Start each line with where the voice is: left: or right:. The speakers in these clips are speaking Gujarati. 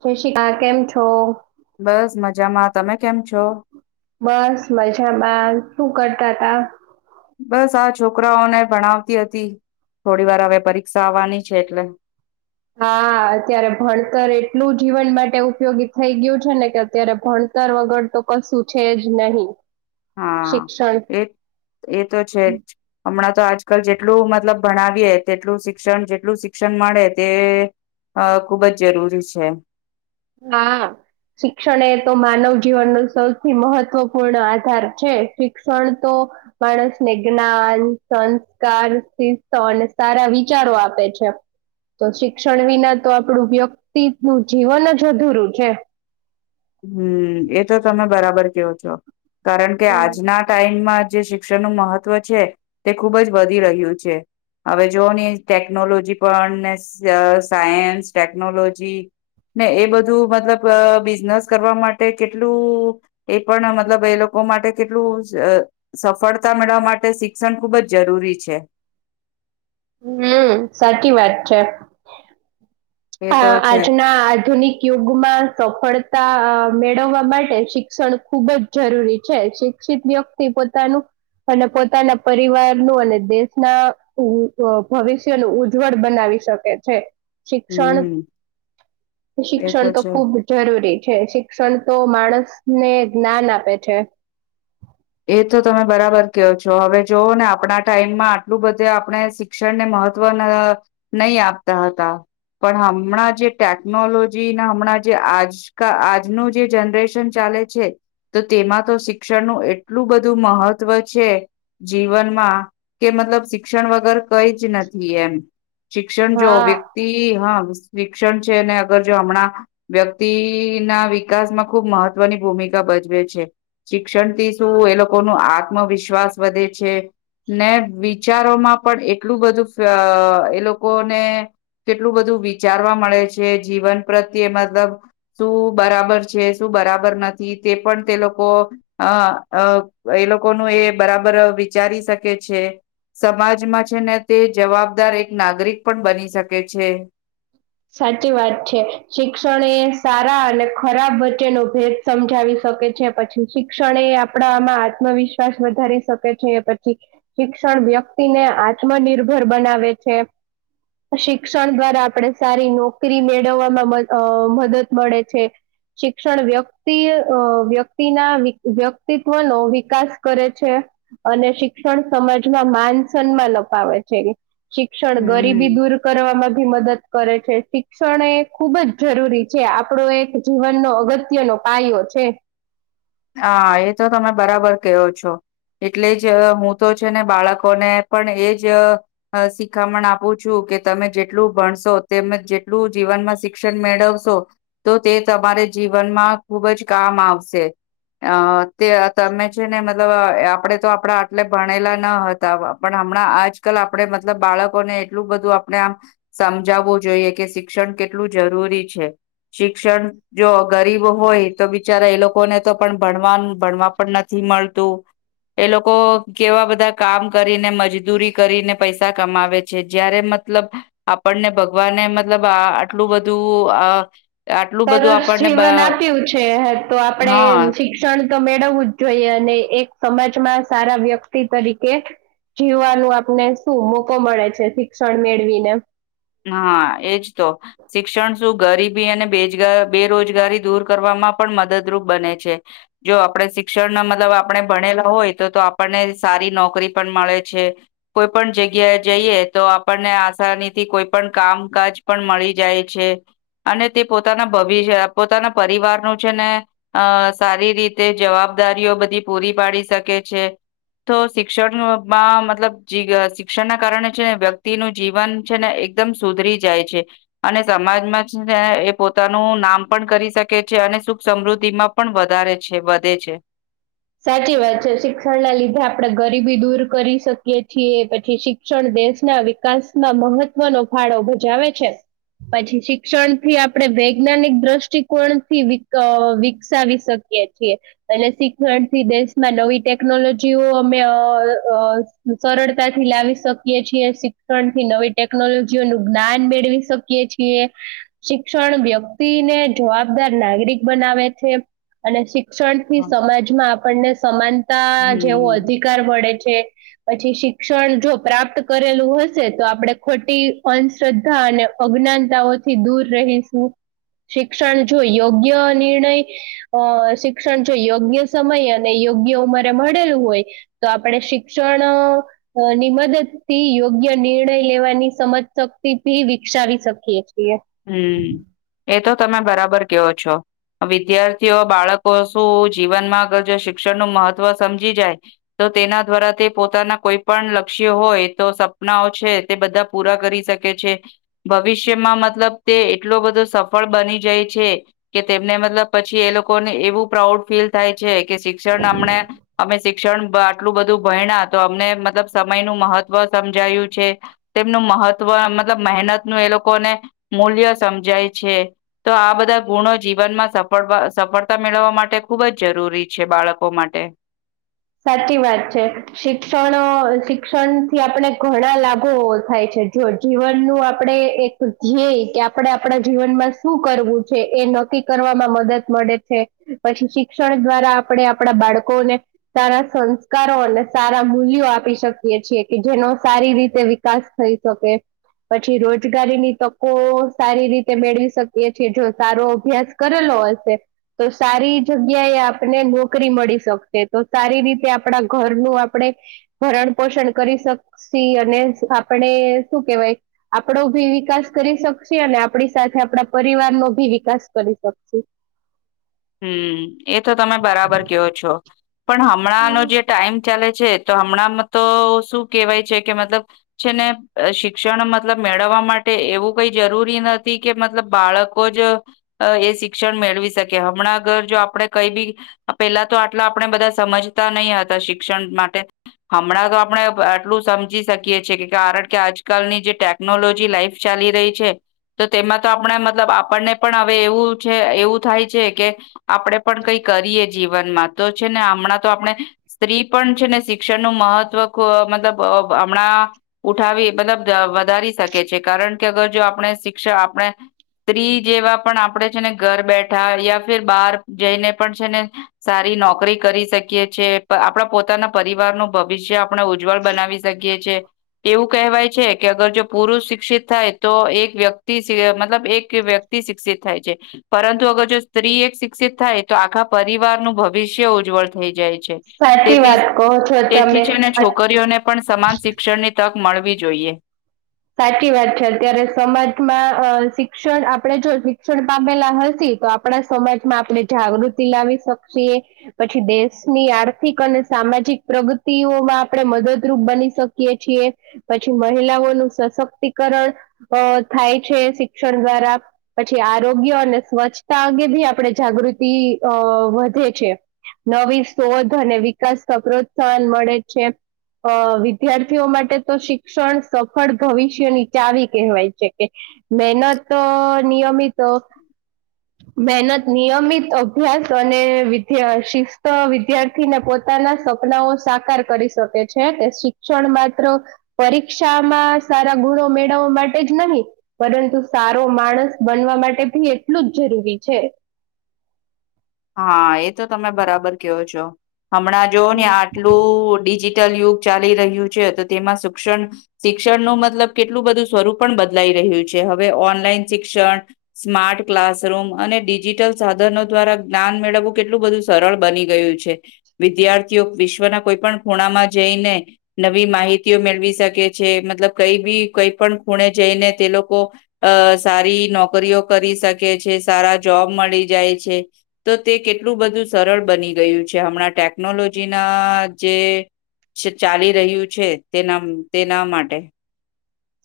right: જોશી આ કેમ છો
left: બસ મજામાં તમે કેમ છો
right: બસ મજામાં શું કરતા તા
left: બસ આ છોકરાઓને ભણાવતી હતી થોડી વાર હવે પરીક્ષા આવવાની છે એટલે
right: હા હા અત્યારે ભણતર એટલું જીવન માટે ઉપયોગી થઈ ગયું છે ને કે અત્યારે ભણતર વગર તો કશું છે જ નહીં
left: હા
right: શિક્ષણ
left: એ એ તો છે જ હમણાં તો આજકાલ જેટલું મતલબ ભણાવીએ તેટલું શિક્ષણ જેટલું શિક્ષણ મળે તે હા ખુબ જ જરૂરી છે
right: હા આ શિક્ષણ એ તો માનવ જીવન નુ સૌથી મહત્વપૂર્ણ આધાર છે શિક્ષણ તો માણસને જ્ઞાન સંસ્કાર શિસ્ત અને સારા વિચારો આપે છે તો શિક્ષણ વિના તો આપણું વ્યક્તિ નું જીવન જ અધૂરું છે
left: હમ એ તો તમે બરાબર કેવો છો કારણ કે
right: હમ
left: આજના ટાઈમમાં જે શિક્ષણનું હુ મહત્વ છે તે ખુબ જ વધી રહ્યું છે હવે જોઓ ને ટેકનોલોજી પણ ને સ સાયન્સ ટેકનોલોજી ને એ બધું મતલબ બિઝનેસ કરવા માટે કેટલું એ પણ મતલબ એ લોકો માટે કેટલું સફળતા મેળવવા માટે શિક્ષણ ખૂબ જ જરૂરી છે
right: હમ સાચી વાત છે
left: એ
right: અ
left: તો છે
right: આજના આધુનિક યુગમાં સફળતાઆ મેળવવા માટે શિક્ષણ ખુબ જ જરૂરી છે શિક્ષિત વ્યક્તિ પોતાનું અને પોતાના પરિવારનુંુ અને દેશના ભવિષ્યનું ઉજ્જવળ બનાવી શકે છે ક્ષણ
left: હમ એ
right: શિક્ષણ તો
left: છે.
right: ખુબ જરૂરી છે શિક્ષણ તો માણસ ને જ્ઞાન આપે છે
left: એ તો તમે બરાબર કહયો છો હવે જોવોઓ ને આપણા ટાઈમમાં આટલું બધે આપણે શિક્ષણ ને મહત્વના નહી આપતા હતા પણ હમણાં જે ટેકનોલોજીને હમણાં જે આજકા આજનું જે જનરેશન ચા ચાલે છે તો તેમાં તો શિક્ષણ નું એટલું બધું મહત્વ છે જીવનમાં કે મતલબ શિક્ષણ વગર કઈ જ નથી એમ શિક્ષણ જો
right: હા
left: વ્યક્તિ હા મસ્ત શિક્ષણ છે અગર જો હમણાં વ્યક્તિ ના વિકાસ માં ખુબ મહત્વની ભૂમિકા ભજવે છે શિક્ષણ થી શું એ લોકો ન આત્મવિશ્વાસ વધે છે ને વિચારોમાં પણ એટલું બધું એ લોકોને કેટલું બધું વિચારવા મળે છે જીવન પ્રત્યે મતલબ શું બરાબર છે શું બરાબર નથી તે પણ તે લોકો અ અ એ લોકોનું એ બરાબર વિચારી શકે છે સમાજમાં છે ને તે જવાબદાર એક નાગરિક પણ બની શકે છે
right: સાચી વાત છે શિક્ષણ એ સારા અને ખરાબ વચ્ચેનો ભેદ સમજાવી શકે છે પછી શિક્ષણ એ આપણામાં આત્મવિશ્વાસ વધારી શકે છે પછી શિક્ષણ શિક્ષણ વ્યક્તિ ને આત્મનિર્ભર બનાવે છે શિક્ષણ દ્વારા આપણે સારી નોકરી મેળવવામાં મદદ મળે છે શિક્ષણ વ્યક્તિ વ્યક્તિ ના વ્યક્તિત્વ નો વિકાસ કરે છે અને શિક્ષણ સમાજમાં માન સન્માન અપાવે છે શિક્ષણ
left: હમ
right: ગરીબી દૂર કરવામાં ભી મદદ કરે છે શિક્ષણ એ ખુબ જ જરૂરી છે આપણો એક જીવનનો અગત્યનો પાયો છે હ [unintelligible]
left: હા, એ તો તમે બરાબર કયો છો એટલે જ હું તો છે, ને બાળકોને પણ એજ શીખામણ આપું છું. કે તમે જેટલું ભણશો તેમ જેટલું જીવનમાં શિક્ષણ મેળવશો તો તે તમારે જીવનમાં ખુબ જ કામ આવશે, અ તે તમે છે ને મતલબ આપડે તો આપડા આટલે ભણેલા ન હતા. પણ હમણાં આજકાલ આપણે મતલબ બાળકોને એટલું બધું આપણે આમ સમજાવવું જોઈએ કે શિક્ષણ કેટલું જરૂરી છે શિક્ષણ જો ગરીબ હોય તો બિચારા એ લોકોને તો ભણવા ભણવા પણ નથી મળતું એ લોકો કેવા બધા, કામ કરીને મજદૂરી કરીને પૈસા કમાવે છે, જયારે મતલબ આપણને ભગવાને મતલબ આટલું બધું અ
right: સરસ જીવન આપ્યું છે, તો આપણે
left: હા
right: શિક્ષણ મેળવવું જ જોઈએ અને એક સમાજમાં સારા વ્યક્તિ તરીકે જીવવાનું આપને શું મોકો મળે છે, શિક્ષણ મેળવીને
left: હા, એજ તો શિક્ષણ શું ગરીબી અને બેરોજગારી દૂર કરવામાં પણ મદદરૂપ બને છે, જો આપણે શિક્ષણ મતલબ આપણે ભણેલા હોય તો તો આપણને સારી નોકરી પણ મળે છે, કોઈ પણ જગ્યા જઈએ તો આપણને આસાનીથી કોઈ પણ કામકાજ પણ મળી જાય છે, અને તે પોતાના ભવિષ્ય પોતાના પરિવારનું છે, ને અ સારી રીતે જવાબ જવાબદારીઓ બધી પૂરી પાડી શકે છે, તો શિક્ષણમાં મતલબ શિક્ષણના કારણે છે, ને વ્યક્તિનું જીવન છે, ને એકમ સુધરી જાય છે, અને સમાજમાં એ પોતાનું નામ પણ કરી શકે છે અને સુખ સમૃદ્ધિ માં પણ વધારે છે, વધે છે
right: સાચી વાત છે, શિક્ષણ ના લીધે આપણેે ગરીબી દૂર કરી શકીએ છીએ પછી શિક્ષણ દેશના વિકાસમાં મહત્વનો ફાળો ભજાવે છે, પછી શિક્ષણ થી આપણેે વૈજ્ઞાનિક દ્રષ્ટિકોણથી વિકસાવી શકીએ છીએ અને શી ણથી દેશમાં નવી ટેકનોલોજીઓ અમે સરળતાથી લાવી શકીએ, શિક્ષણ થી નવી ટેકનોલોજીઓ ન જ્ઞાન મેળવી શકીએ છીએ શિક્ષણ વ્યક્તિને જવાબદાર નાગરિક બનાવે છે, અને શિક્ષણ થી સમાજમાં આપણને સમાનતા જેવો
left: હમ્મ.
right: અધિકાર મળે છે, પછી શિક્ષણ જો પ્રાપ્ત કરેલું હશે તો આપણે ખોટી અંધશ્રદ્ધા અને અગ્નિ નિતાઓથી દૂર રહીશું શિક્ષણ જો યોગ્ય નિર્ણય અ શિક્ષણ જો યોગ્ય સમય અને યોગ્ય ઉંમરે મળેલું હોય તો આપણે શિક્ષણ ની મદદ થી યોગ્ય નિર્ણય લેવાની સમજ શક્તિ થી વિકસાવી શકીએ છીએ,
left: હમ્મ એ તો તમે બરાબર કેવો છો. વિદ્યાર્થીઓ બાળકો શું જીવનમાં અગર જો શિક્ષણ નું મહત્વ સમજી જાય તો તેના દ્વારા તે પોતાના કોઈ પણ લક્ષ્ય હોય તો સપનાઓ છે, તે બધા પૂરા કરી શકે ભવિષ્યમાં મતલબ તે એટલો બધો સફળ બની જાય છે, કે તેમને મતલબ પછી એ લોકોને એવું પ્રાઉડ ફીલ થાય છે, કે શિક્ષણ અમને અમે શિક્ષણ આટલું બધું ભયણા તો અમને મતલબ સમય નું મહત્વ સમજાયું છે, તેમનું મહત્વ મતલબ મહેનત નું એ લોકોને મૂલ્ય સમજાય છે, તો આ બધા ગુણો જીવનમાં સફળ સફળતા મેળવવા માટે ખૂબ જ જરૂરી છે, બાળકો માટે
right: [inaudible] સાચી વાત છે, શિક્ષણ શિક્ષણ થી આપણે ઘણા લાભો થાય છે, જો જીવન નું આપણે એક ધ્યેય કે આપણે આપણા જીવનમાં શું કરવું છે, એનો નક્કી કરવામાં મદદ મળે છે, પછી શિક્ષણ દ્વારા આપણે આપણા બાળકોને સારા સંસ્કારો અને સારા મૂલ્યો આપી શકીએ છીએ કે જેનો સારી રીતે વિકાસ થ થઈ શકે પછી રોજગારીની તકો સારી રીતે મેળવી શકીએ છેીએ જો સારો અભ્યાસ કરેલો તો સારી જગ્યા એ આપને નોકરી મળી શકશે તો સારી રીતે આપણા ઘરનુંું આપણે ભરણ પોષણ કરી શકશ અને આપ શું કેવાય આપડો ભી વિકાસ કરી શકશ અને આપણી સાથે આપણા પરિવાર નો ભી વિકાસ કરી શકશું
left: હમ એ તો તમે બરાબર કેવો છો પણ હમણાંનો જે ટાઈમ ચાલે તો હમણાં તો શું કેવાય છે કે મતલબ છે ને શિક્ષણ મતલબ મેળવ માટે એવું કઈ જરૂરી નથી કે મતલબ બાળકો જ એ શિક્ષણ મેળવી શકે હમણાં ઘર જો આપે કઈ બી પેલા તો આટલા આપણે બધા સમજતા નહી હતા શિક્ષણ માટે હમણાં તો આપણે આટલું સમજી શકીએ છએ કે કાર કે આજ કલની જે ટેકનોલોજી લાઈફ ચાલી રહી છે તો તેમાં તો આપણા મતલબ આપણને પણ હવે એવું છે એવું થાય કે આપણેે પણ કઈ કરીએ જીવનમાં તો છે ને હમણાં તો આપણે સ્ત્રી પણ છે શિક્ષણ નું મહત્વ મતલબ હમણાં ઉઠાવી મતલબ વધારી શકે છે કારણ કે અગર જો આપણે શિક્ષ આપણે સ્ત્રી જેવા પણ આપણેે છે ને ઘર બેઠ યા ફર બાર જઈને પણ છે ને સારી નોકરી કરી શકીએ છે આપણા પોતા પોતાના પરિવાર નું ભવિષ્ય આપણે ઉજ્જવળ બનાવી શકીએ છેએ એવું કહેવાય કે અગર જો પુરુષ શિક્ષિત થાય તો એક વ્યક્તિ મતલબ એક વ્યક્તિ શિક્ષિત થાય છે પરંતુ અગર જો સ્ત્રી એક શિક્ષિત થાય તો આખા પરિવારનું ભવિષ્ય ઉજ્જવળ થઈ જાય છે
right: સાચી
left: તેથી
right: વાત કહો છો
left: તેથી
right: તમે
left: છેને છોકરીઓને પણ સમાન શિક્ષણની તક મળવી જોઈએ
right: સાચી વાત છે અત્યારે સમાજમાં અ શિક્ષણ આપડે જો શિક્ષણ પામેલા હશ તો આપણા સમાજમાં આપણે જાગૃતિ લાવી શકશએ પછી દેશની આર્થિક અને સામાજિક પ્રગતિઓમાં આપણે મદદરૂપ બની શકીએ છીએ પછી મહિલાઓનું સશક્તિકરણ થાય છે શિક્ષણ દ્વારા પછી આરોગ્ય અને સ્વચ્છ અંગે ભી આપડે જાગૃતિ અ વધે છે નવી શોધ અને વિકાસ પ્રોત્સાહન મળે છે અ વિદ્યાર્થીઓ માટે તો શિક્ષણ ળ ભવિષ્ય ની ચાવી કહેવાય છે કે મહેહનત નિયમિત મહેનત નિયમિત અભ્યાસ અને વિ શિસ્ત વિદ્યાર્થીને પોતે પોના સપનાઓ સાકાર કરી શકે છે કે શિક્ષણ માત્ર પરીક્ષા સારા ગુણો મેળવવા માટે જ નહીિ પરંતુ સારો માણસ બનવા માટે એટલું જ જરૂરી છે
left: હા એ તો તમે બરાબર કેવો છો હમણાં જો ને
right: હમ
left: આટલું યુગ ચાલી રહ્યું છે તો તેમાં શિક્ષણ શિક્ષણ ન મતલબ કેટલું બધું સ્વરૂપ પણ બદલાઈ રહ રહ છે હવે ઓનલાઈન શિક્ષણ સ્માર્ટ ક્લાસરૂમ અને ડિજિટલ સાધનો દ્વારા જ્ઞાન મેળવવું કેટલું બધું સરળ બની ગયું છે વિદ્યાર્થીઓ વિશ્વના કોઈ પણ ખૂણામાં જે નવી માહિતી મેળવી શકે છે મતલબ કઈ બી કઈ પણ ખૂણે જઈને તે લોકો લોકો અ સારી નોકરીઓ કરી શકે છે સારા જોબ મળી જાય છે તો તે કેટલું બધું સરળ બની ગયું છે હમણાં ટેકનોલોજીના જે ચાલી રહ્યું છે તેના તેના માટે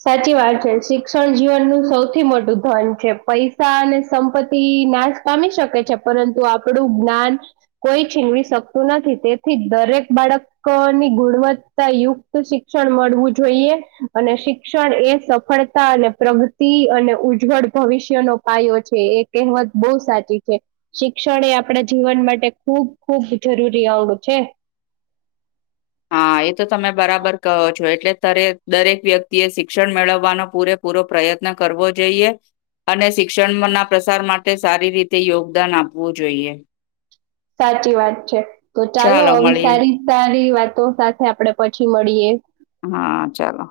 right: સાચી વાત છે શિક્ષણ જીવનનું સૌથી મોટું ધન છે પૈસા અને સંપત્તિ નાશ પામી શકે છે પરંતુ આપણું જ્ઞાન કોઈ છીંગવી શકતું નથી તેથી દરેક બાળકોની ગુણવત્તા યુક્ત શિક્ષણ મળવું જોઈએ અને શિક્ષણ એ સફળતા અને પ્રગતિ અને ઉજ્જવળ ભવિષ્યનો પાયો છે એ કહેવા બહ સાચી છે શિક્ષણ એ આપણા જીવન માટે ખૂબ ખૂબ જરૂરી આવડું છે [inaudible]
left: ા એ તો તમે બરાબર કહો છો એટલે તરે દરેક વ્યક્તિ એ શિક્ષણ મેળવવાનો પૂરેપૂરો પ્રયત્ન પ્રયત્ન કરવો જોઈએ અને શિક્ષણના પ્રસાર માટે સારી રીતે યોગદાન આપવું જોઈએ
right: સાચી વાત છે તો ચાલો આવી સારી સારી વાત તો સાથે આપડે પછી મળીએ
left: હા ચાલો